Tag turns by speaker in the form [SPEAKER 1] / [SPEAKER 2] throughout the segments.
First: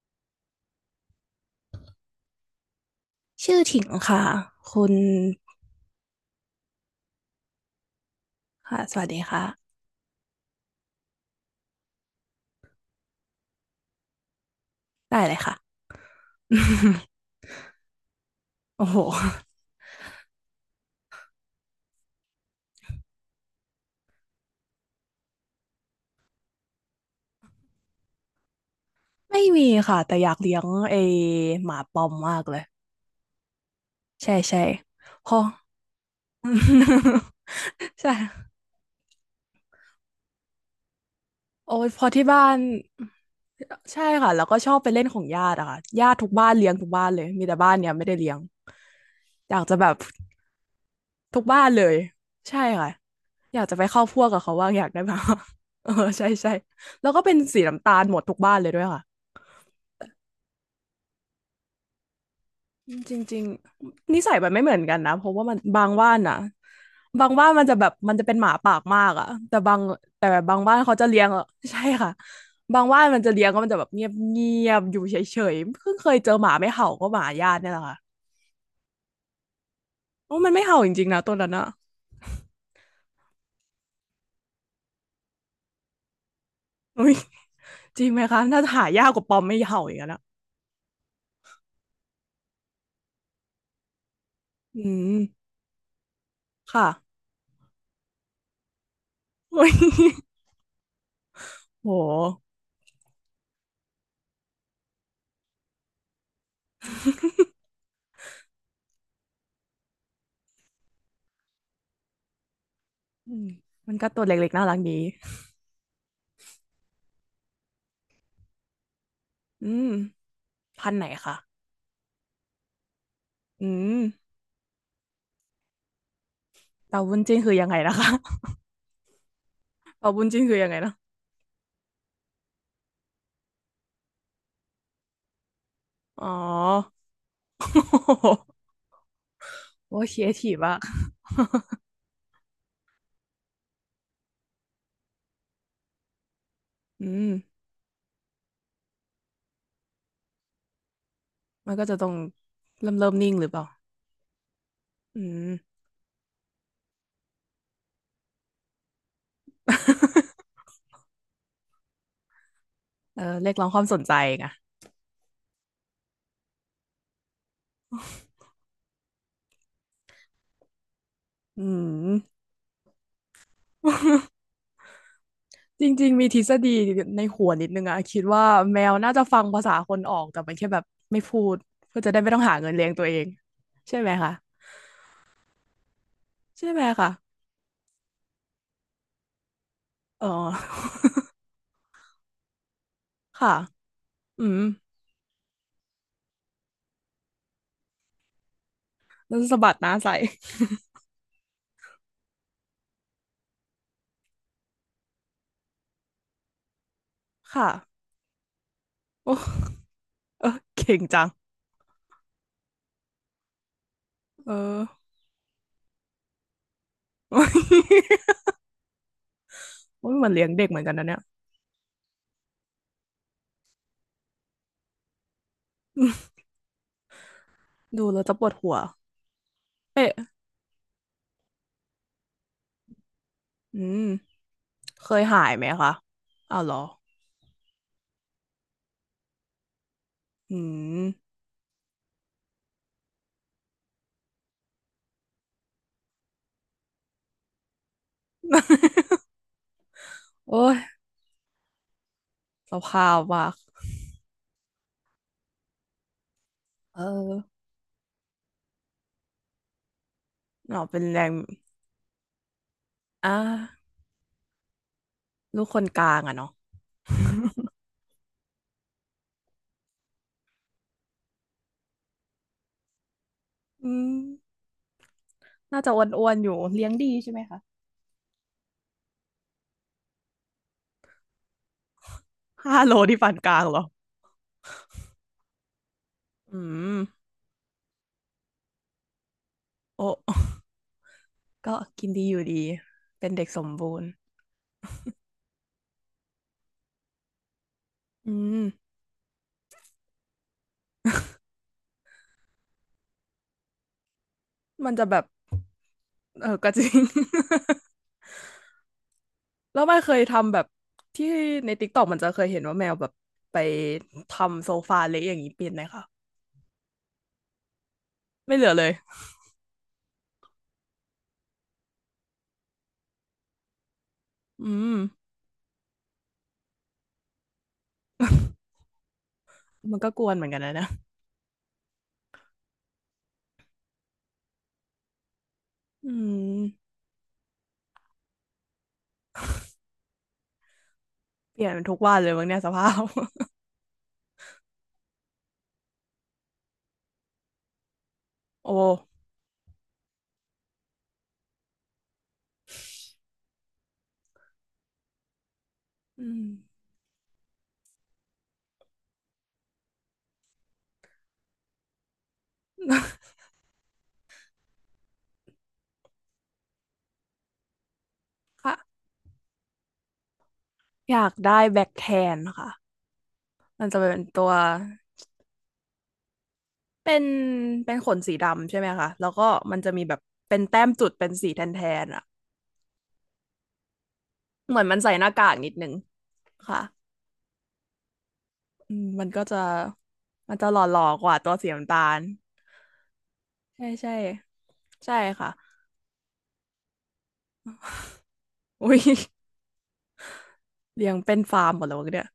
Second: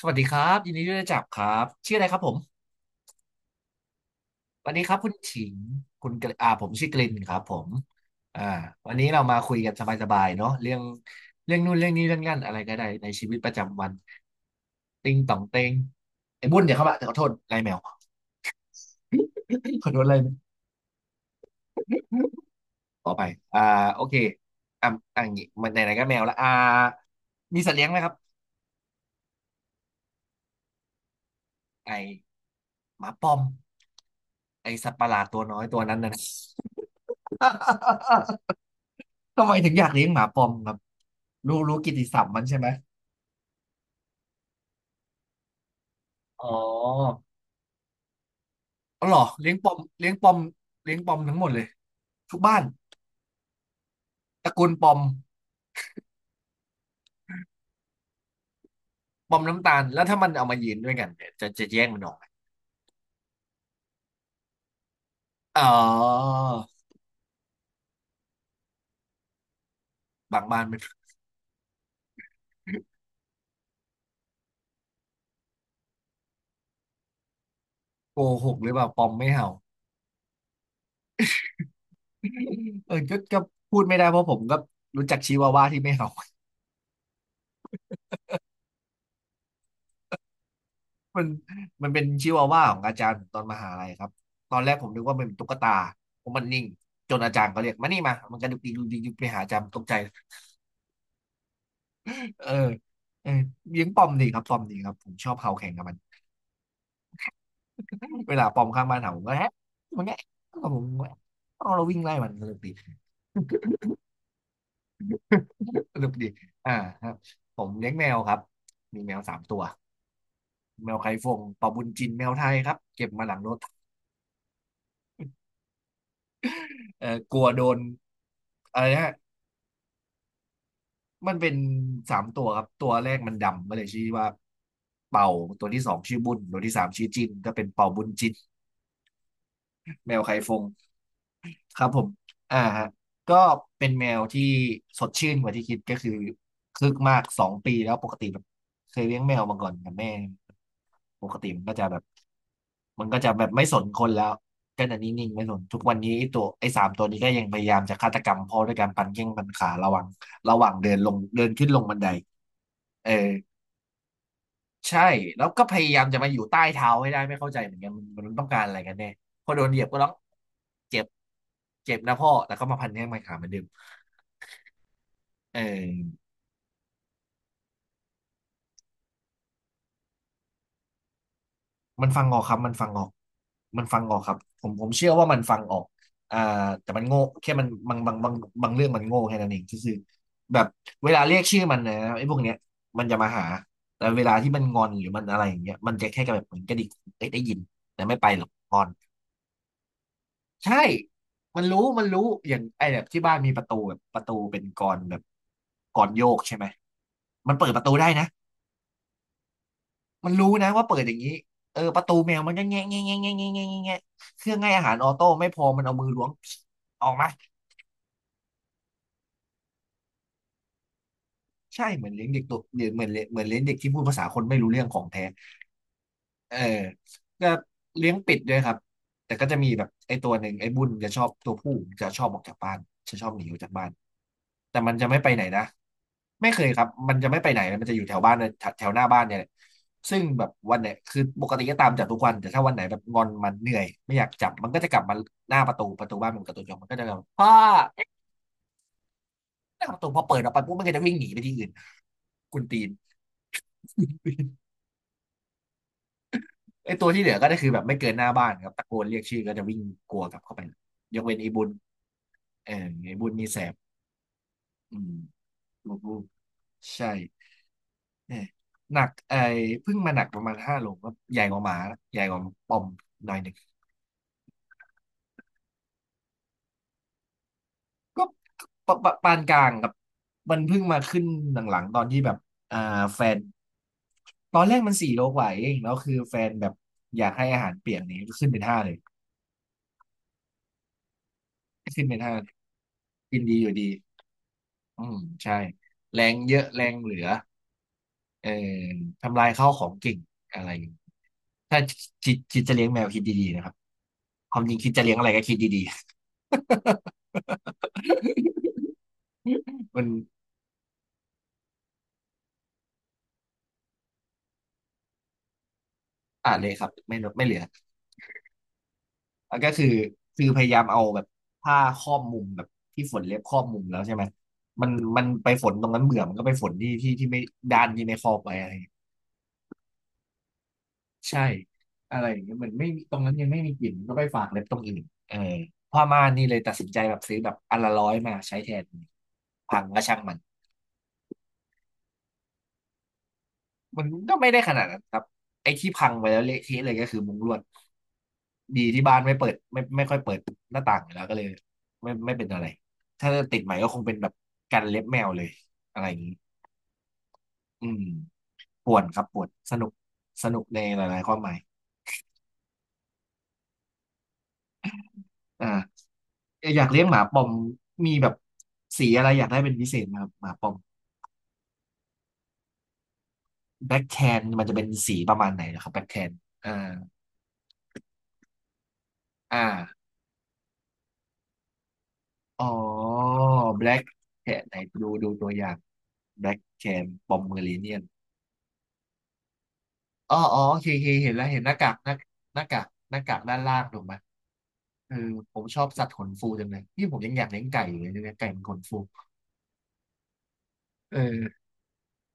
[SPEAKER 1] สวัสดีครับยินดีที่ได้จับครับชื่ออะไรครับผม
[SPEAKER 2] ชื่อถิ่งค่ะ
[SPEAKER 1] วันนี้
[SPEAKER 2] คุ
[SPEAKER 1] ค
[SPEAKER 2] ณ
[SPEAKER 1] รับคุณฉิงคุณกระอ่าผมชื่อกลินครับผมอ่า
[SPEAKER 2] ค่ะ
[SPEAKER 1] วั
[SPEAKER 2] ส
[SPEAKER 1] น
[SPEAKER 2] วั
[SPEAKER 1] นี้
[SPEAKER 2] สดี
[SPEAKER 1] เรามาคุยกั
[SPEAKER 2] ค่ะ
[SPEAKER 1] นสบายๆเนาะเรื่องนู่นเรื่องนี้เรื่องนั่นอะไรก็ได้ในชีวิตประจำวันติง
[SPEAKER 2] ได้เล
[SPEAKER 1] ต่อ
[SPEAKER 2] ย
[SPEAKER 1] ง
[SPEAKER 2] ค่ะ
[SPEAKER 1] เต็งไอ้บุญเดี๋ยวเข้ามาแต่ขอโทษ ไล่แมว
[SPEAKER 2] โอ้โห
[SPEAKER 1] ขอโทษไล่แมวขอไปอ่าโอเคอ่ะอ่ะอย่างงี้มันไหนๆก็แมวละมีสัตว์เลี้ยงไหมครับ
[SPEAKER 2] ไม่มีค่ะแต่อยากเลี้ยงไอหมาปอม
[SPEAKER 1] ไอ
[SPEAKER 2] มากเลย
[SPEAKER 1] หมาปอม
[SPEAKER 2] ใช่ใช่
[SPEAKER 1] ไอสัตว์ประหลาด
[SPEAKER 2] พ
[SPEAKER 1] ตั
[SPEAKER 2] อ
[SPEAKER 1] วน้อยตัวนั้นน่ะ น
[SPEAKER 2] ใช่
[SPEAKER 1] ะ ทำไมถึงอยากเลี้ยงหมาปอมครับรู้
[SPEAKER 2] โอ้
[SPEAKER 1] รู้
[SPEAKER 2] ย
[SPEAKER 1] กิต
[SPEAKER 2] พ
[SPEAKER 1] ติ
[SPEAKER 2] อ
[SPEAKER 1] ศั
[SPEAKER 2] ที่
[SPEAKER 1] พท์มั
[SPEAKER 2] บ้า
[SPEAKER 1] นใช่
[SPEAKER 2] น
[SPEAKER 1] ไหม
[SPEAKER 2] ใช่ค่ะแล้วก็ชอบไปเล่นของญาติอะค่ะญาติทุก
[SPEAKER 1] อ๋
[SPEAKER 2] บ้านเลี้ยงทุกบ้านเล
[SPEAKER 1] อ
[SPEAKER 2] ยมีแต่บ้านเนี้ยไม่ได้เลี้ยง
[SPEAKER 1] อ๋อเหรอเลี้ย
[SPEAKER 2] อ
[SPEAKER 1] ง
[SPEAKER 2] ยา
[SPEAKER 1] ป
[SPEAKER 2] ก
[SPEAKER 1] อ
[SPEAKER 2] จะ
[SPEAKER 1] ม
[SPEAKER 2] แบบ
[SPEAKER 1] เลี้ยงปอมเลี้ยงปอมทั้ง
[SPEAKER 2] ทุ
[SPEAKER 1] หม
[SPEAKER 2] ก
[SPEAKER 1] ดเล
[SPEAKER 2] บ้า
[SPEAKER 1] ย
[SPEAKER 2] นเลย
[SPEAKER 1] ทุกบ้า
[SPEAKER 2] ใช่
[SPEAKER 1] น
[SPEAKER 2] ค่ะอยากจะไปเข้าพวกกับ
[SPEAKER 1] ตระ
[SPEAKER 2] เขา
[SPEAKER 1] กู
[SPEAKER 2] ว่า
[SPEAKER 1] ล
[SPEAKER 2] งอ
[SPEAKER 1] ป
[SPEAKER 2] ยาก
[SPEAKER 1] อม
[SPEAKER 2] ได้บ้าง เออใช่ใช่แล้วก็เป็นสีน้ำตาลหมดทุกบ้านเลยด้วยค่ะ
[SPEAKER 1] ปอมน้ำตาลแล้วถ้ามันเอามายืนด้วยกันเนี่ยจะแย่งมันออกไหม
[SPEAKER 2] จริงๆนิสัยมันไม่เหมือนกันนะเพราะว่ามัน
[SPEAKER 1] อ๋อ
[SPEAKER 2] บางบ้านนะบางบ้านมันจะแบบมันจะเป็นหมาปากมากอะแต่บางแต่
[SPEAKER 1] บาง
[SPEAKER 2] บา
[SPEAKER 1] บ้า
[SPEAKER 2] ง
[SPEAKER 1] น
[SPEAKER 2] บ้า
[SPEAKER 1] มั
[SPEAKER 2] น
[SPEAKER 1] น
[SPEAKER 2] เขาจะเลี้ยงอะใช่ค่ะบาง บ้านมันจะเลี้ยงก็มันจะแบบเงียบเงียบอยู่เฉยๆเพิ่งเคยเจอหมาไม่เห่าก็หมาญาติเนี่ยแหละค่ะ
[SPEAKER 1] โกหกหรือเปล่าปอมไม่เห่า
[SPEAKER 2] โอ้มันไม่เห่าจริงๆนะตัวนั้นอะ
[SPEAKER 1] เออก็พูดไม่ได้เพราะผมก็รู้จักชิวาว่าที่ไม่เห่า
[SPEAKER 2] อุ้ยจริงไหมคะถ่าหายากกว่าปอมไม่เห่าอีกแล้วนะ
[SPEAKER 1] มันมันเป็นชิวาว่าของอาจารย์ผมตอนมหาลัยครับตอนแรก
[SPEAKER 2] อื
[SPEAKER 1] ผมนึก
[SPEAKER 2] ม
[SPEAKER 1] ว่ามันเป็นตุ๊กตาผมมันนิ่ง
[SPEAKER 2] ค่ะ
[SPEAKER 1] จนอาจารย์เขาเรียกมานี่มามันกระดุกดิกดุกดิกดุกไปหาอาจารย์
[SPEAKER 2] อุ้ย
[SPEAKER 1] ตกใจ
[SPEAKER 2] โห
[SPEAKER 1] เออเออเลี้ยงปอมดีครับปอมดีครับผมชอบเห่าแข่งกับมันเวลาปอมข้างบ้านเห่าผมก็แฮะมันแงะก็ผมกแงะเอาเราวิ่งไล่มันสนุกดี
[SPEAKER 2] อืมมันก็ตัวเล็กๆน่ารักดี
[SPEAKER 1] สนุกดีอ่าครับผมเลี้ยงแมวครับมีแมวสามตัว
[SPEAKER 2] อืม
[SPEAKER 1] แม
[SPEAKER 2] พัน
[SPEAKER 1] ว
[SPEAKER 2] ธุ์ไหน
[SPEAKER 1] ไข่ฟ
[SPEAKER 2] คะ
[SPEAKER 1] งปอบุญจินแมวไทยครับเก็บมาหลังรถ
[SPEAKER 2] อืม เต่า
[SPEAKER 1] เออ
[SPEAKER 2] บุญ
[SPEAKER 1] ก
[SPEAKER 2] จิ้น
[SPEAKER 1] ลัว
[SPEAKER 2] คือ
[SPEAKER 1] โด
[SPEAKER 2] ยังไง
[SPEAKER 1] น
[SPEAKER 2] นะคะ
[SPEAKER 1] อะไรนะ
[SPEAKER 2] เต่าบุญจิ้นคือยังไงนะ
[SPEAKER 1] มันเป็น3 ตัวครับตัวแรกมันดำมาเลยชื่อว่าเป่าตัวที่สองชื่อ
[SPEAKER 2] อ๋
[SPEAKER 1] บุญตัวที่สาม
[SPEAKER 2] อ
[SPEAKER 1] ชื่อจินก็เป็นเป่าบุญจิน
[SPEAKER 2] โอ้
[SPEAKER 1] แม
[SPEAKER 2] ค
[SPEAKER 1] ว
[SPEAKER 2] รีเอ
[SPEAKER 1] ไข่ฟ
[SPEAKER 2] ทีฟ
[SPEAKER 1] ง
[SPEAKER 2] มะ
[SPEAKER 1] ครับผมอ่าฮะก็เป็นแมวที่สดชื่นกว่าที่คิดก็คือคึก
[SPEAKER 2] อื
[SPEAKER 1] มากสอง
[SPEAKER 2] ม
[SPEAKER 1] ปีแล้วปกติแบบเคยเลี้ยงแมวมาก่อนกับแม่ปกติมันก็
[SPEAKER 2] มัน
[SPEAKER 1] จะ
[SPEAKER 2] ก็
[SPEAKER 1] แบ
[SPEAKER 2] จะ
[SPEAKER 1] บ
[SPEAKER 2] ต้องเริ่มเริ่มนิ่งหรือเป
[SPEAKER 1] ไม่
[SPEAKER 2] ล่า
[SPEAKER 1] สนคนแล้วก็จะ
[SPEAKER 2] อื
[SPEAKER 1] นิ่งๆไม่
[SPEAKER 2] ม
[SPEAKER 1] สนทุกวันนี้ไอ้สามตัวนี้ก็ยังพยายามจะฆาตกรรมพ่อด้วยการปั่นแข้งปั่นขาระหว่างเดินลงเดินขึ้นลงบันไดเออ
[SPEAKER 2] เออเรียกร้องความสนใจไง
[SPEAKER 1] ใช่แล้วก็พยายามจะมาอยู่ใต้เท้าให้ได้ไม่เข้าใจเหมือนกันมันต้องการอะไรกันแน่พอโดนเหยียบก็ร้องเจ็บ
[SPEAKER 2] อื
[SPEAKER 1] เจ็บนะ
[SPEAKER 2] ม
[SPEAKER 1] พ่อแต่ก็มาพันแข้งพันขาเหมือนเดิมเอ
[SPEAKER 2] จริงๆ
[SPEAKER 1] อ
[SPEAKER 2] มีทฤษฎีในหัวนิดนึงอะคิดว่าแมวน่าจะฟังภาษาคนออกแต่มันแค่แบบไม่พูดเพื่อ
[SPEAKER 1] มัน
[SPEAKER 2] จะได้
[SPEAKER 1] ฟัง
[SPEAKER 2] ไม่
[SPEAKER 1] ออ
[SPEAKER 2] ต้อ
[SPEAKER 1] ก
[SPEAKER 2] ง
[SPEAKER 1] ค
[SPEAKER 2] หา
[SPEAKER 1] รับมั
[SPEAKER 2] เงิ
[SPEAKER 1] น
[SPEAKER 2] น
[SPEAKER 1] ฟั
[SPEAKER 2] เลี้ย
[SPEAKER 1] ง
[SPEAKER 2] ง
[SPEAKER 1] อ
[SPEAKER 2] ตั
[SPEAKER 1] อ
[SPEAKER 2] ว
[SPEAKER 1] ก
[SPEAKER 2] เอง
[SPEAKER 1] มัน
[SPEAKER 2] ใช่
[SPEAKER 1] ฟัง
[SPEAKER 2] ไหม
[SPEAKER 1] ออกค
[SPEAKER 2] คะ
[SPEAKER 1] รับผมเชื่อว่ามันฟังออกอ่า
[SPEAKER 2] ใช่ไหม
[SPEAKER 1] แต่มัน
[SPEAKER 2] คะ
[SPEAKER 1] โง่แค่มันบางเรื่องมันโง่แค่นั้นเองก็คือ
[SPEAKER 2] เอ
[SPEAKER 1] แบบ
[SPEAKER 2] อ
[SPEAKER 1] เวลาเรียกชื่อมันนะไอ้พวกเนี้ยมันจะมา หา
[SPEAKER 2] ค่ะ
[SPEAKER 1] แต่เวลา
[SPEAKER 2] อื
[SPEAKER 1] ที่มั
[SPEAKER 2] ม
[SPEAKER 1] นงอนหรือมันอะไรอย่างเงี้ยมันจะแค่แบบเหมือนกระดิกเอ้ยได้ยินแต่ไม่ไปหรอกงอน
[SPEAKER 2] แล้วสะบัดหน้าใส่
[SPEAKER 1] ใช่ มันรู้ มันรู้ อย่างไอ้แบบที่บ้านมีประตูแบบประตูเป็นกลอนแบบกลอนโยกใช่ไหม มันเปิ
[SPEAKER 2] ค่ะ
[SPEAKER 1] ดประตูได้นะ
[SPEAKER 2] โอ้
[SPEAKER 1] มัน
[SPEAKER 2] เอ
[SPEAKER 1] รู้
[SPEAKER 2] อ
[SPEAKER 1] นะว่าเปิ
[SPEAKER 2] เก่ง
[SPEAKER 1] ดอย่าง
[SPEAKER 2] จัง
[SPEAKER 1] นี้เออประตูแมวมันก็แงะแงะแงะแงะแงะแงะแงะเค
[SPEAKER 2] เอ
[SPEAKER 1] รื่องให้อา
[SPEAKER 2] อ
[SPEAKER 1] หารออโต้ไม่พอมันเอามือล้วงออกมา
[SPEAKER 2] โอ้ยเหมือนเลี้ยงเด็กเหมือนกันนะเนี่ย
[SPEAKER 1] ใช่เหมือนเลี้ยงเด็กตัวเหมือนเลี้ยงเหมือนเลี้ยงเด็กที่พูดภาษาคนไม่รู้เรื่องของแท้เออก็
[SPEAKER 2] ดู
[SPEAKER 1] เลี้ยง
[SPEAKER 2] แล้ว
[SPEAKER 1] เป็
[SPEAKER 2] จะ
[SPEAKER 1] ด
[SPEAKER 2] ปว
[SPEAKER 1] ด้
[SPEAKER 2] ด
[SPEAKER 1] วยค
[SPEAKER 2] หั
[SPEAKER 1] รับ
[SPEAKER 2] ว
[SPEAKER 1] แต่ก็จะมีแบบ
[SPEAKER 2] เอ๊
[SPEAKER 1] ไอ้ตั
[SPEAKER 2] ะ
[SPEAKER 1] วหนึ่งไอ้บุญจะชอบตัวผู้จะชอบออกจากบ้านจะชอบหนีออกจาก
[SPEAKER 2] อื
[SPEAKER 1] บ้าน
[SPEAKER 2] ม
[SPEAKER 1] แต่มันจะ
[SPEAKER 2] เค
[SPEAKER 1] ไม่
[SPEAKER 2] ย
[SPEAKER 1] ไปไห
[SPEAKER 2] หา
[SPEAKER 1] น
[SPEAKER 2] ย
[SPEAKER 1] นะ
[SPEAKER 2] ไหมคะ
[SPEAKER 1] ไม่เค
[SPEAKER 2] อ้าว
[SPEAKER 1] ย
[SPEAKER 2] เหรอ
[SPEAKER 1] ครับมันจะไม่ไปไหนเลยมันจะอยู่แถวบ้านเนี่ยแถวแถวหน้าบ้านเนี่ยแหละซึ่งแบบ
[SPEAKER 2] อื
[SPEAKER 1] วันเนี่ย
[SPEAKER 2] ม
[SPEAKER 1] คือปกติก็ตามจับทุกวันแต่ถ้าวันไหนแบบงอนมันเหนื่อยไม่อยากจับมันก็จะกลับมาหน้าประตูบ้านมันกับตัวจองมันก็จะแบบพ่อเอ๊ะ หน้าประตูพอเปิดออก
[SPEAKER 2] โอ้
[SPEAKER 1] ไปปุ๊บ
[SPEAKER 2] ย
[SPEAKER 1] มันก็จะวิ่งหนีไปที่อื่นกุน
[SPEAKER 2] ส
[SPEAKER 1] ตีน
[SPEAKER 2] ภาพว่ะ
[SPEAKER 1] ไอ้
[SPEAKER 2] เอ
[SPEAKER 1] ตัวที่เหลือ
[SPEAKER 2] อ
[SPEAKER 1] ก็ได้คือแบบไม่เกินหน้าบ้านครับตะโกนเรียกชื่อก็จะวิ่งกลัวกลับเข้าไป
[SPEAKER 2] เราเป็น
[SPEAKER 1] ย
[SPEAKER 2] แร
[SPEAKER 1] ก
[SPEAKER 2] ง
[SPEAKER 1] เว้นไอ้บุญเออไอ้บุ
[SPEAKER 2] อ่า
[SPEAKER 1] ญนี่แสบอืม
[SPEAKER 2] ลูกคน
[SPEAKER 1] ลู
[SPEAKER 2] ก
[SPEAKER 1] ก
[SPEAKER 2] ลา
[SPEAKER 1] ลู
[SPEAKER 2] ง
[SPEAKER 1] ก
[SPEAKER 2] อะเนาะ
[SPEAKER 1] ใช่เนี่ยหนักไอ้เพิ่งมาหนักประมาณ5 โลก็ใหญ่กว่าหมานะใหญ่กว่าปอมหน่อยหนึ่ง
[SPEAKER 2] อืมน่าจะอ้วนๆอยู่ เลี้ยงดีใช่ไหมคะ
[SPEAKER 1] ก็ปานกลางครับมันเพิ่งมาขึ้นหลังๆตอนที่แบบ
[SPEAKER 2] ห้า
[SPEAKER 1] อ่า
[SPEAKER 2] โลที่
[SPEAKER 1] แฟ
[SPEAKER 2] ปาน
[SPEAKER 1] น
[SPEAKER 2] กลางเหรอ
[SPEAKER 1] ตอนแรกมัน4 โลกว่าเองแล้วคือแฟน
[SPEAKER 2] อื
[SPEAKER 1] แบบ
[SPEAKER 2] ม
[SPEAKER 1] อยากให้อาหารเปียกนี้ก็ขึ้นเป็นห้าเลย
[SPEAKER 2] โอ้ ก็
[SPEAKER 1] ขึ้น
[SPEAKER 2] กิน
[SPEAKER 1] เป็น
[SPEAKER 2] ดี
[SPEAKER 1] ห้า
[SPEAKER 2] อยู่ดี เป็น
[SPEAKER 1] กิน
[SPEAKER 2] เด็ก
[SPEAKER 1] ดี
[SPEAKER 2] ส
[SPEAKER 1] อ
[SPEAKER 2] ม
[SPEAKER 1] ยู่ดี
[SPEAKER 2] บูรณ์
[SPEAKER 1] อืมใช่แรงเยอะแรงเหลือ
[SPEAKER 2] อื
[SPEAKER 1] เอ่อ
[SPEAKER 2] ม
[SPEAKER 1] ทำลายข้าวของเก่งอะไรถ้าคิดจะเลี้ยงแมวคิดดีๆนะครับความจริงคิ
[SPEAKER 2] มั
[SPEAKER 1] ด
[SPEAKER 2] น
[SPEAKER 1] จะ
[SPEAKER 2] จะ
[SPEAKER 1] เลี้ย
[SPEAKER 2] แบ
[SPEAKER 1] งอะ
[SPEAKER 2] บ
[SPEAKER 1] ไรก็คิดดี
[SPEAKER 2] เออก็จริง
[SPEAKER 1] ๆ
[SPEAKER 2] แล้ว มัน
[SPEAKER 1] มัน
[SPEAKER 2] เคยทำแบบที่ในติกต็กมันจะเคยเห็นว่าแมวแบบไปทำโซฟาเละอย่างนี้เป็นไหมคะ
[SPEAKER 1] อ่านเลยครับไม่ลดไม่เหลือ
[SPEAKER 2] ไม่เหลือเลย
[SPEAKER 1] แล้วก็คือพยายามเอาแบบผ้าครอบมุมแบบที่ฝนเล็บครอบมุมแล้วใช่ไหม
[SPEAKER 2] อื
[SPEAKER 1] มัน
[SPEAKER 2] ม
[SPEAKER 1] มันไปฝนตรงนั้นเบื่อมันก็ไปฝนที่ที่ไม่ด้านที่ไม่ครอบไว้อะไรอย่างเงี้ย
[SPEAKER 2] มันก็กวนเหมือนกันนะเนี่ย
[SPEAKER 1] ใช่อะไรอย่างเงี้ยเหมือนไม่มีตรงนั้นยังไม่มีกลิ่นก็ไปฝากเล็บตรงอื่นเออผ้า
[SPEAKER 2] อื
[SPEAKER 1] ม่านนี่เลยตัดสิน
[SPEAKER 2] ม
[SPEAKER 1] ใจแบบซื้อแบบอันละร้อยมาใช้แทนพังก็ช่างมัน
[SPEAKER 2] เปลี่ยนทุกวันเลยมั้งเนี่ยสภาพ
[SPEAKER 1] มันก็ไม่ได้ขนาดนั้นครับไอ้ที่พังไปแล้วเละเทะเลยก็คือมุ้งลวด
[SPEAKER 2] โอ้
[SPEAKER 1] ดีที่บ้านไม่เปิดไม่ค่อยเปิดหน้าต่างอยู่แล้วก็เลยไม่เป็นอะไรถ้าติดใหม่ก็คงเป็นแบบกันเล็บแมวเลยอะไรอย่าง
[SPEAKER 2] อื
[SPEAKER 1] นี้
[SPEAKER 2] ม
[SPEAKER 1] อืมป่วนครับป่วนสนุกสนุกในหลายๆความหมาย อ่าอยากเลี้ยงหมาปอมมีแบบ
[SPEAKER 2] ค่ะ
[SPEAKER 1] สีอะไรอยากได้เป็นพิเศษไหมครับหมาปอม
[SPEAKER 2] อยากได้แบ็คแทนค่ะมัน
[SPEAKER 1] แบล็
[SPEAKER 2] จะ
[SPEAKER 1] กแค
[SPEAKER 2] เป็น
[SPEAKER 1] น
[SPEAKER 2] ตัว
[SPEAKER 1] มันจะเป็นสีประมาณไหนนะครับแบล็กแคนอ่า
[SPEAKER 2] เป็นเป็นขนสีดำใช่ไหมคะแล้วก็
[SPEAKER 1] อ่า
[SPEAKER 2] มันจะมีแบบเป็นแต้มจุดเป็นสีแทนแทนอะ
[SPEAKER 1] อ๋อ Black Cat ไหน
[SPEAKER 2] เหมือนมัน
[SPEAKER 1] ดู
[SPEAKER 2] ใส่ห
[SPEAKER 1] ดู
[SPEAKER 2] น้า
[SPEAKER 1] ตั
[SPEAKER 2] กา
[SPEAKER 1] ว
[SPEAKER 2] ก
[SPEAKER 1] อ
[SPEAKER 2] นิ
[SPEAKER 1] ย่า
[SPEAKER 2] ด
[SPEAKER 1] ง
[SPEAKER 2] นึง
[SPEAKER 1] Black
[SPEAKER 2] ค่ะ
[SPEAKER 1] Cat Pomeranian
[SPEAKER 2] อืมมันก็จะ
[SPEAKER 1] อ๋อ
[SPEAKER 2] มั
[SPEAKER 1] อ๋
[SPEAKER 2] น
[SPEAKER 1] อ
[SPEAKER 2] จะ
[SPEAKER 1] โอ
[SPEAKER 2] หล
[SPEAKER 1] เคโอ
[SPEAKER 2] ่อ
[SPEAKER 1] เค
[SPEAKER 2] ๆก
[SPEAKER 1] เห็น
[SPEAKER 2] ว่า
[SPEAKER 1] แล้ว
[SPEAKER 2] ตัว
[SPEAKER 1] เห็น
[SPEAKER 2] สี
[SPEAKER 1] หน้ากา
[SPEAKER 2] น้ำ
[SPEAKER 1] ก
[SPEAKER 2] ตา
[SPEAKER 1] หน้า
[SPEAKER 2] ล
[SPEAKER 1] หน้ากากหน้ากากด้านล่าง
[SPEAKER 2] ใช่
[SPEAKER 1] ถูกไห
[SPEAKER 2] ใช่
[SPEAKER 1] มเอ
[SPEAKER 2] ใช่
[SPEAKER 1] อ
[SPEAKER 2] ค่ะ
[SPEAKER 1] ผมชอบสัตว์ขนฟูจังเลยนี่ผมยังอยากเลี้ยงไก่อยู่เลยเนี่ยไก่มันขน
[SPEAKER 2] อุ้
[SPEAKER 1] ฟู
[SPEAKER 2] ย เลี้ย
[SPEAKER 1] เอ
[SPEAKER 2] งเป็น
[SPEAKER 1] อ
[SPEAKER 2] ฟาร์มหมดแล้วเนี่ย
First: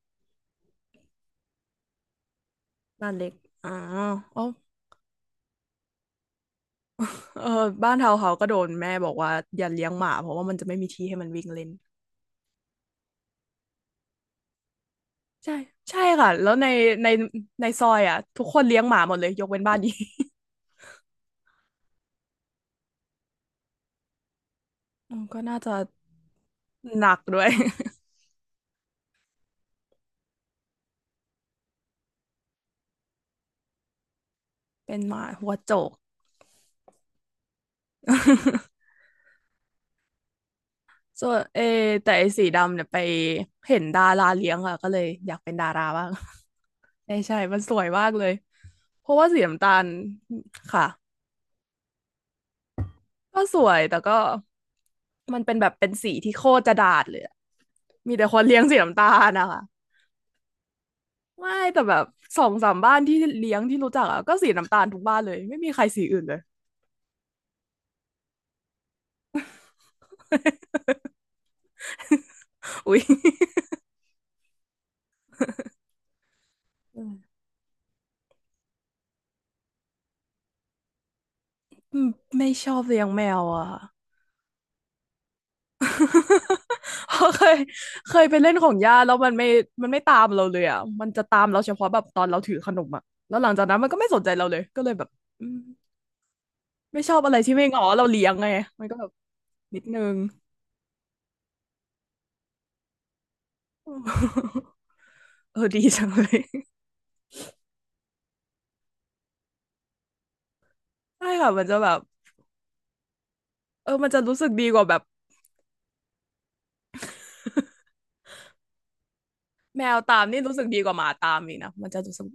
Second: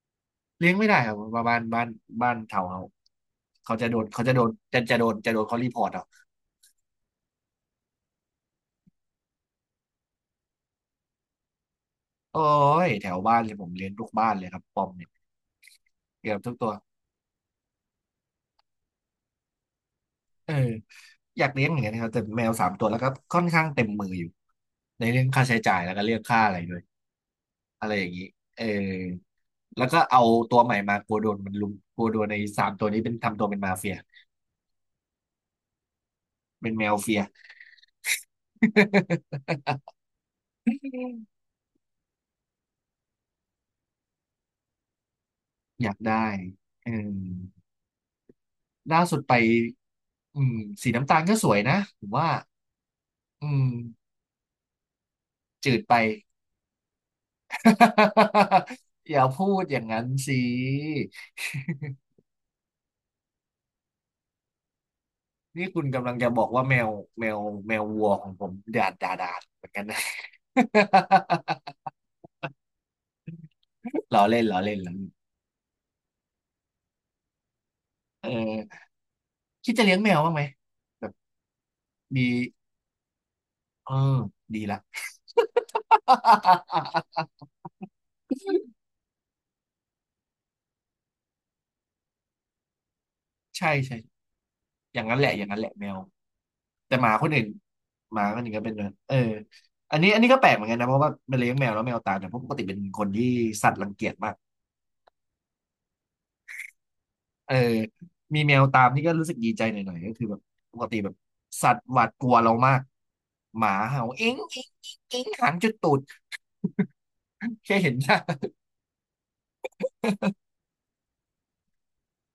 [SPEAKER 1] เลี้ยงไม่ได้ครับบ้านบ้านแถวเขา
[SPEAKER 2] บ้านเล็กอ๋อ
[SPEAKER 1] เขาจะโดนเขาจะโด
[SPEAKER 2] อ๋อ
[SPEAKER 1] นจะจะโดนจะโดนเขารีพอร์ตเอา
[SPEAKER 2] เออบ้านเทาวน์เฮาส์ก็โดนแม่บอกว่าอย่าเลี้ยงหมาเพราะว่ามันจะไม่มีที่ให้มันวิ่งเล่น
[SPEAKER 1] โอ้ยแถวบ้านเลยผมเลี้ยงทุกบ้านเลยครับปอมเนี่ย
[SPEAKER 2] ใช่ใช่ค่ะ
[SPEAKER 1] เกือบ
[SPEAKER 2] แล้
[SPEAKER 1] ทุ
[SPEAKER 2] ว
[SPEAKER 1] ก
[SPEAKER 2] ใน
[SPEAKER 1] ตัว
[SPEAKER 2] ในในซอยอ่ะทุกคนเลี้ยงหมาหมดเลยยกเว้นบ้านนี้
[SPEAKER 1] เอออยากเลี้ยงเหมือนกันนะครับแต่แมวสามตัวแล้วก็ค่อนข้างเต็มมืออยู่ใน
[SPEAKER 2] อื
[SPEAKER 1] เรื่
[SPEAKER 2] ม
[SPEAKER 1] อง
[SPEAKER 2] ก็
[SPEAKER 1] ค่าใช้
[SPEAKER 2] น่าจะ
[SPEAKER 1] จ่ายแล้วก็เรื่องค่าอะไรด้วย
[SPEAKER 2] หนักด้วย
[SPEAKER 1] อะไรอย่างนี้เออแล้วก็เอาตัวใหม่มากลัวโดนมันลุมกลัวโดนในสามตัวนี้เป็นทำตัวเป็นมาเฟีย
[SPEAKER 2] เป็นหมาหัวโจก
[SPEAKER 1] เป็นแมวเฟีย
[SPEAKER 2] ส่วนเอแต่ไอ้สีดำเนี่ยไปเห็นดาราเลี้ยงค่ะก็เลยอยากเป็นดารา
[SPEAKER 1] อยาก
[SPEAKER 2] บ้าง
[SPEAKER 1] ได้เออ
[SPEAKER 2] ใช่ใช่มันสวยมากเลย
[SPEAKER 1] ล่า
[SPEAKER 2] เพ
[SPEAKER 1] สุ
[SPEAKER 2] ราะ
[SPEAKER 1] ด
[SPEAKER 2] ว่า
[SPEAKER 1] ไป
[SPEAKER 2] สีน้ำตาล
[SPEAKER 1] อืม
[SPEAKER 2] ค่ะ
[SPEAKER 1] สีน้ำตาลก็สวยนะผมว่า
[SPEAKER 2] ก็
[SPEAKER 1] อื
[SPEAKER 2] ส
[SPEAKER 1] ม
[SPEAKER 2] วยแต่ก็มันเป็นแบ
[SPEAKER 1] จื
[SPEAKER 2] บ
[SPEAKER 1] ด
[SPEAKER 2] เป็น
[SPEAKER 1] ไป
[SPEAKER 2] สีที่โคตรจะด่าดเลยอะมีแต่คนเลี้ยงสี น้ำตา
[SPEAKER 1] อย่า
[SPEAKER 2] ล
[SPEAKER 1] พู
[SPEAKER 2] นะคะ
[SPEAKER 1] ดอย่างนั้นสิ
[SPEAKER 2] ไม่แต่แบบสองสามบ้านที่เลี้ยงที่รู้จักอะก็สีน้ำตาลทุกบ้านเลย ไม่
[SPEAKER 1] นี่
[SPEAKER 2] มี
[SPEAKER 1] คุ
[SPEAKER 2] ใคร
[SPEAKER 1] ณ
[SPEAKER 2] สี
[SPEAKER 1] กำลัง
[SPEAKER 2] อื่น
[SPEAKER 1] จะ
[SPEAKER 2] เล
[SPEAKER 1] บ
[SPEAKER 2] ย
[SPEAKER 1] อกว่าแมวแมววัวของผมดาดดาดาดเหมือนกันนะ
[SPEAKER 2] อุ๊ย
[SPEAKER 1] ล้อเล่นล้อเล่นเออคิดจะเลี้ยงแมวบ้างไหมแบบ
[SPEAKER 2] อืม
[SPEAKER 1] มี
[SPEAKER 2] ไม่ชอบเลี้ยงแมวอะค่ะ
[SPEAKER 1] เออดีละ
[SPEAKER 2] เพ ราะเคยไปเล่นของย่าแล้วมันไม่ตามเราเลยอ่ะมันจะตามเราเฉพาะแบบตอนเราถือขนมอ่ะแล้วหลังจาก
[SPEAKER 1] ใช่
[SPEAKER 2] นั้นมัน
[SPEAKER 1] ใช่
[SPEAKER 2] ก็ไม่สนใจเราเลยก็เลย
[SPEAKER 1] อย่า
[SPEAKER 2] แบ
[SPEAKER 1] ง
[SPEAKER 2] บ
[SPEAKER 1] นั้นแหละอ
[SPEAKER 2] อื
[SPEAKER 1] ย่างนั้
[SPEAKER 2] ม
[SPEAKER 1] นแหละแมวแต่
[SPEAKER 2] ไม่
[SPEAKER 1] หมา
[SPEAKER 2] ชอบ
[SPEAKER 1] คน
[SPEAKER 2] อะไร
[SPEAKER 1] อื่น
[SPEAKER 2] ที่ไม่งอเรา
[SPEAKER 1] ห
[SPEAKER 2] เลี้
[SPEAKER 1] มา
[SPEAKER 2] ยง
[SPEAKER 1] คน
[SPEAKER 2] ไง
[SPEAKER 1] อื่นก็เป็นเน
[SPEAKER 2] มัน
[SPEAKER 1] อะ
[SPEAKER 2] ก็แบบ
[SPEAKER 1] เออ
[SPEAKER 2] นิด
[SPEAKER 1] อัน
[SPEAKER 2] นึ
[SPEAKER 1] นี้
[SPEAKER 2] ง
[SPEAKER 1] อันนี้ก็แปลกเหมือนกันนะเพราะว่ามันเลี้ยงแมวแล้วแมวตายแต่เพราะปกติเป็นคนที่สัตว์รังเกียจมาก
[SPEAKER 2] เออดีจังเลย
[SPEAKER 1] เออมีแมวตามนี่ก็รู้สึกดีใจหน่อยๆก็คือแบบปกติแบบ
[SPEAKER 2] ใช่ค่ะมัน
[SPEAKER 1] สัต
[SPEAKER 2] จะ
[SPEAKER 1] ว์
[SPEAKER 2] แบ
[SPEAKER 1] ห
[SPEAKER 2] บ
[SPEAKER 1] วาดกลัวเรามากหมา
[SPEAKER 2] เออ
[SPEAKER 1] เห่า
[SPEAKER 2] มันจะ
[SPEAKER 1] เอ็ง
[SPEAKER 2] รู้สึก
[SPEAKER 1] เอ็ง
[SPEAKER 2] ดีกว่าแบบ
[SPEAKER 1] เอ็งเอ็งหนจุดตูดแค่เห็นหน้า
[SPEAKER 2] แมวตามนี่รู้สึกดีกว่าหมาตามอีกนะมันจะรู้สึก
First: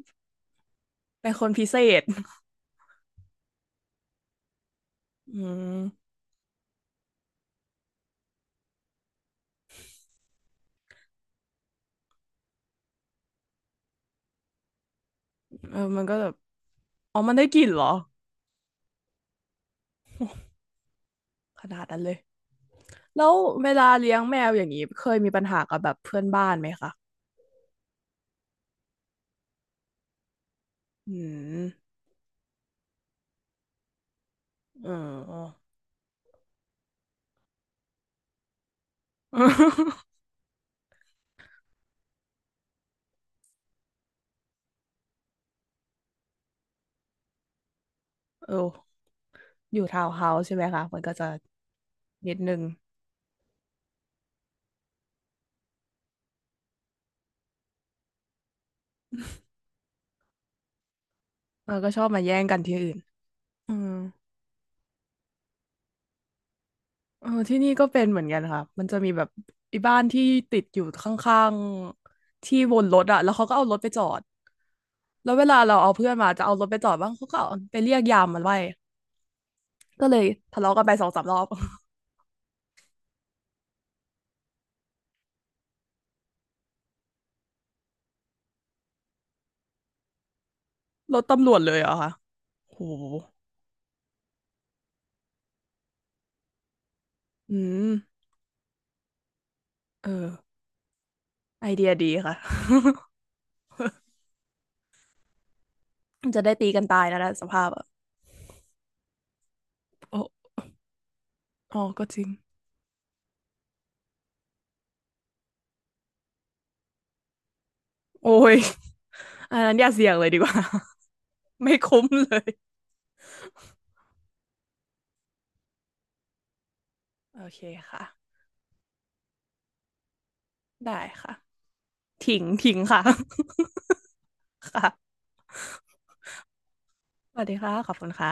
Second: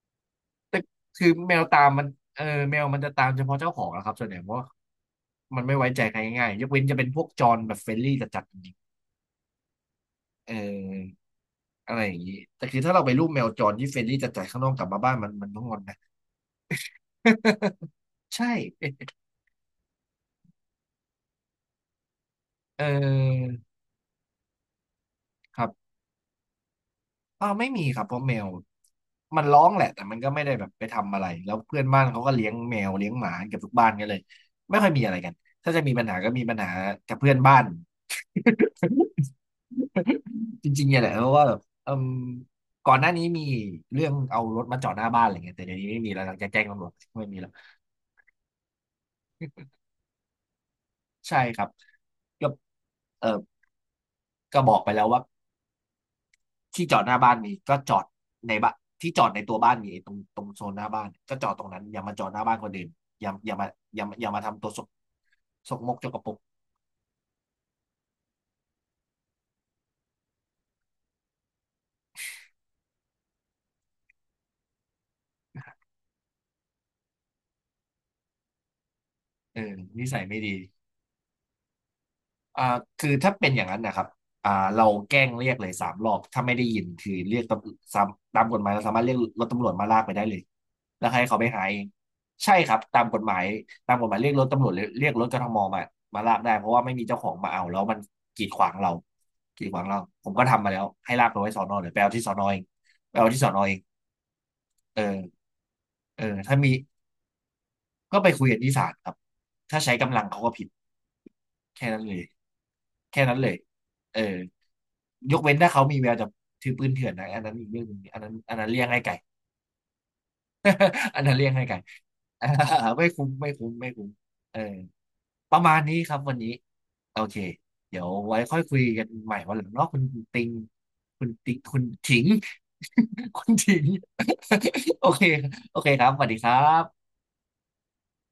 [SPEAKER 1] คือ
[SPEAKER 2] เป็นคน
[SPEAKER 1] แมว
[SPEAKER 2] พิเศ
[SPEAKER 1] ตามมั
[SPEAKER 2] ษ
[SPEAKER 1] นเออแมวมันจะตามเฉพาะเจ้าของนะครับส่วนใหญ่เพราะว่า
[SPEAKER 2] อื
[SPEAKER 1] มันไม่
[SPEAKER 2] ม
[SPEAKER 1] ไว้ใจใครง่ายๆยกเว้นจะเป็นพวกจรแบบเฟรนลี่จัดๆจริงๆเอออะไรอย่างนี้แต่คือถ้าเราไปรูปแมวจรที่เฟรนลี่จัดๆข้างนอกกลับมาบ้านมันต้องงอ
[SPEAKER 2] เอ
[SPEAKER 1] น
[SPEAKER 2] อ
[SPEAKER 1] นะ
[SPEAKER 2] มันก็แบบอ๋อมันได้กลิ่นเหรอ
[SPEAKER 1] ใช่
[SPEAKER 2] ขนาดนั้นเลย
[SPEAKER 1] เ
[SPEAKER 2] แล้ว
[SPEAKER 1] ออ
[SPEAKER 2] เวลาเลี้ยงแมวอย่างนี้เคยมีปัญ
[SPEAKER 1] ค
[SPEAKER 2] หา
[SPEAKER 1] รับ
[SPEAKER 2] กับแบบเพื่อนบ้านไหมคะ
[SPEAKER 1] เอ้าไม่มีครับเพราะแมวมันร้องแหละแต่มันก็ไม่ได้แบบไป
[SPEAKER 2] อื
[SPEAKER 1] ทำอะไรแล้วเพื่อน
[SPEAKER 2] ม
[SPEAKER 1] บ้านเขาก็เลี้ยงแมวเลี้ยงหมาเกือบทุกบ้านกันเลยไม่ค่
[SPEAKER 2] เอ
[SPEAKER 1] อย
[SPEAKER 2] อ
[SPEAKER 1] มีอะไรกัน
[SPEAKER 2] เออ
[SPEAKER 1] ถ้าจะมีปัญหาก็มีปัญหากับเพื่อนบ้านจริงๆเนี่ยแหละเพราะว่าแบบเอิมก่อนหน้านี้มีเรื่องเอารถมาจอดหน้าบ้านอะไรเงี้ยแต่เดี๋ยวนี้ไม่มีแล้วหลังจากแจ้งตำรวจไม่มีแล้ว
[SPEAKER 2] เอออยู่ทาวน์เฮาส์ใช่ไหมคะมันก็จะ
[SPEAKER 1] ใช่ครับ
[SPEAKER 2] นิด
[SPEAKER 1] ก็
[SPEAKER 2] นึง
[SPEAKER 1] เออก็บอกไปแล้วว่า ที่จอดหน้าบ้านมีก็จอดในบ้านที่จอดในตัวบ้านมี้ตรงโซนหน้าบ้านก็จอดตร
[SPEAKER 2] เอ
[SPEAKER 1] ง
[SPEAKER 2] อ
[SPEAKER 1] นั้น
[SPEAKER 2] ก็
[SPEAKER 1] อ
[SPEAKER 2] ช
[SPEAKER 1] ย่า
[SPEAKER 2] อบ
[SPEAKER 1] มา
[SPEAKER 2] มา
[SPEAKER 1] จอด
[SPEAKER 2] แย่
[SPEAKER 1] หน้า
[SPEAKER 2] ง
[SPEAKER 1] บ้า
[SPEAKER 2] กั
[SPEAKER 1] น
[SPEAKER 2] น
[SPEAKER 1] คน
[SPEAKER 2] ที่
[SPEAKER 1] อื่น
[SPEAKER 2] อื่น
[SPEAKER 1] อย่าอย่ามา
[SPEAKER 2] อืม
[SPEAKER 1] อย่ามาอย่ามาทำตัวสกมกจกกระปุก
[SPEAKER 2] เออที่นี่ก็เป็นเหมือนกันค่ะ มันจะมีแบบไอ้บ้านที่ติดอยู่ข้างๆที่วนรถอะแล้วเขาก็เอารถไปจอด แล้วเวลาเราเอาเพื่อนมาจะเอารถไปจอดบ้างเขาก็เอาไปเรียกยามมันไว้
[SPEAKER 1] เออนิ
[SPEAKER 2] ก็เล
[SPEAKER 1] สัย
[SPEAKER 2] ย
[SPEAKER 1] ไม่ดี
[SPEAKER 2] ทะเลาะกันไปสองสามรอบ
[SPEAKER 1] อ่าคือถ้าเป็นอย่างนั้นนะครับอ่าเราแกล้งเรียกเลยสามรอบถ้าไม่ได้ยินคือเรียกตามตามกฎหมายเราสามารถเรียกรถตำรวจมาลากไปได้เลยแล้ว
[SPEAKER 2] ร
[SPEAKER 1] ให้
[SPEAKER 2] ถ
[SPEAKER 1] เขาไป
[SPEAKER 2] ตำรวจ
[SPEAKER 1] หา
[SPEAKER 2] เล
[SPEAKER 1] เอ
[SPEAKER 2] ย
[SPEAKER 1] ง
[SPEAKER 2] เหรอคะ
[SPEAKER 1] ใช่ครั
[SPEAKER 2] โห
[SPEAKER 1] บตามกฎหมายตามกฎหมายเรียกรถตำรวจหรือเรียกรถกทมมามาลากได้เพราะว่าไม่มีเจ้าของมา
[SPEAKER 2] อื
[SPEAKER 1] เอาแล้วมัน
[SPEAKER 2] ม
[SPEAKER 1] กีดขวางเรากีดขวางเรา
[SPEAKER 2] เอ
[SPEAKER 1] ผม
[SPEAKER 2] อ
[SPEAKER 1] ก็ทำมาแล้วให้ลากไปไว้สอ
[SPEAKER 2] ไอ
[SPEAKER 1] นอ
[SPEAKER 2] เดี
[SPEAKER 1] เดี๋
[SPEAKER 2] ย
[SPEAKER 1] ยวไปเอา
[SPEAKER 2] ดี
[SPEAKER 1] ที่สอ
[SPEAKER 2] ค่ะ
[SPEAKER 1] นอเองไปเอาที่สอนอเองเออเอ อ
[SPEAKER 2] มันจะได้
[SPEAKER 1] ถ้า
[SPEAKER 2] ตี
[SPEAKER 1] มี
[SPEAKER 2] กันตายนะนะสภาพอะ
[SPEAKER 1] ก็ไปคุยกันที่ศาลครับถ้าใช้
[SPEAKER 2] โอ
[SPEAKER 1] กำลังเขาก็
[SPEAKER 2] ้
[SPEAKER 1] ผิด
[SPEAKER 2] อ๋อ
[SPEAKER 1] แค่นั้น
[SPEAKER 2] ก็
[SPEAKER 1] เล
[SPEAKER 2] จ
[SPEAKER 1] ย
[SPEAKER 2] ริง
[SPEAKER 1] แค่นั้นเลยเออยกเว้นถ้าเขามีแววจะถือปืนเถื่อนนะอันนั้นอีกเรื่องหนึงอัน
[SPEAKER 2] โอ้
[SPEAKER 1] นั้นอัน
[SPEAKER 2] ย
[SPEAKER 1] นั้นเลี่ยงให้ไก่
[SPEAKER 2] อันนั้นอย่าเสี่ยงเลยดีกว่า
[SPEAKER 1] อันนั้นเลี่ยงให้
[SPEAKER 2] ไม่
[SPEAKER 1] ไก่
[SPEAKER 2] คุ้มเล
[SPEAKER 1] อ่า
[SPEAKER 2] ย
[SPEAKER 1] ไม่คุ้มไม่คุ้มเออประมาณนี้ครับวันนี้โอเค
[SPEAKER 2] โอเค
[SPEAKER 1] เดี๋ย
[SPEAKER 2] ค่ะ
[SPEAKER 1] วไว้ค่อยคุยกันใหม่วันหลังเนาะคุณติง
[SPEAKER 2] ได้ค่ะ
[SPEAKER 1] คุณถิง
[SPEAKER 2] ทิ้งทิ้งค่ะ
[SPEAKER 1] คุณถิง โอ
[SPEAKER 2] ค่ะ
[SPEAKER 1] เคโอเคครับสวัสดีครับ
[SPEAKER 2] สวัสดีค่ะขอบคุณค่ะ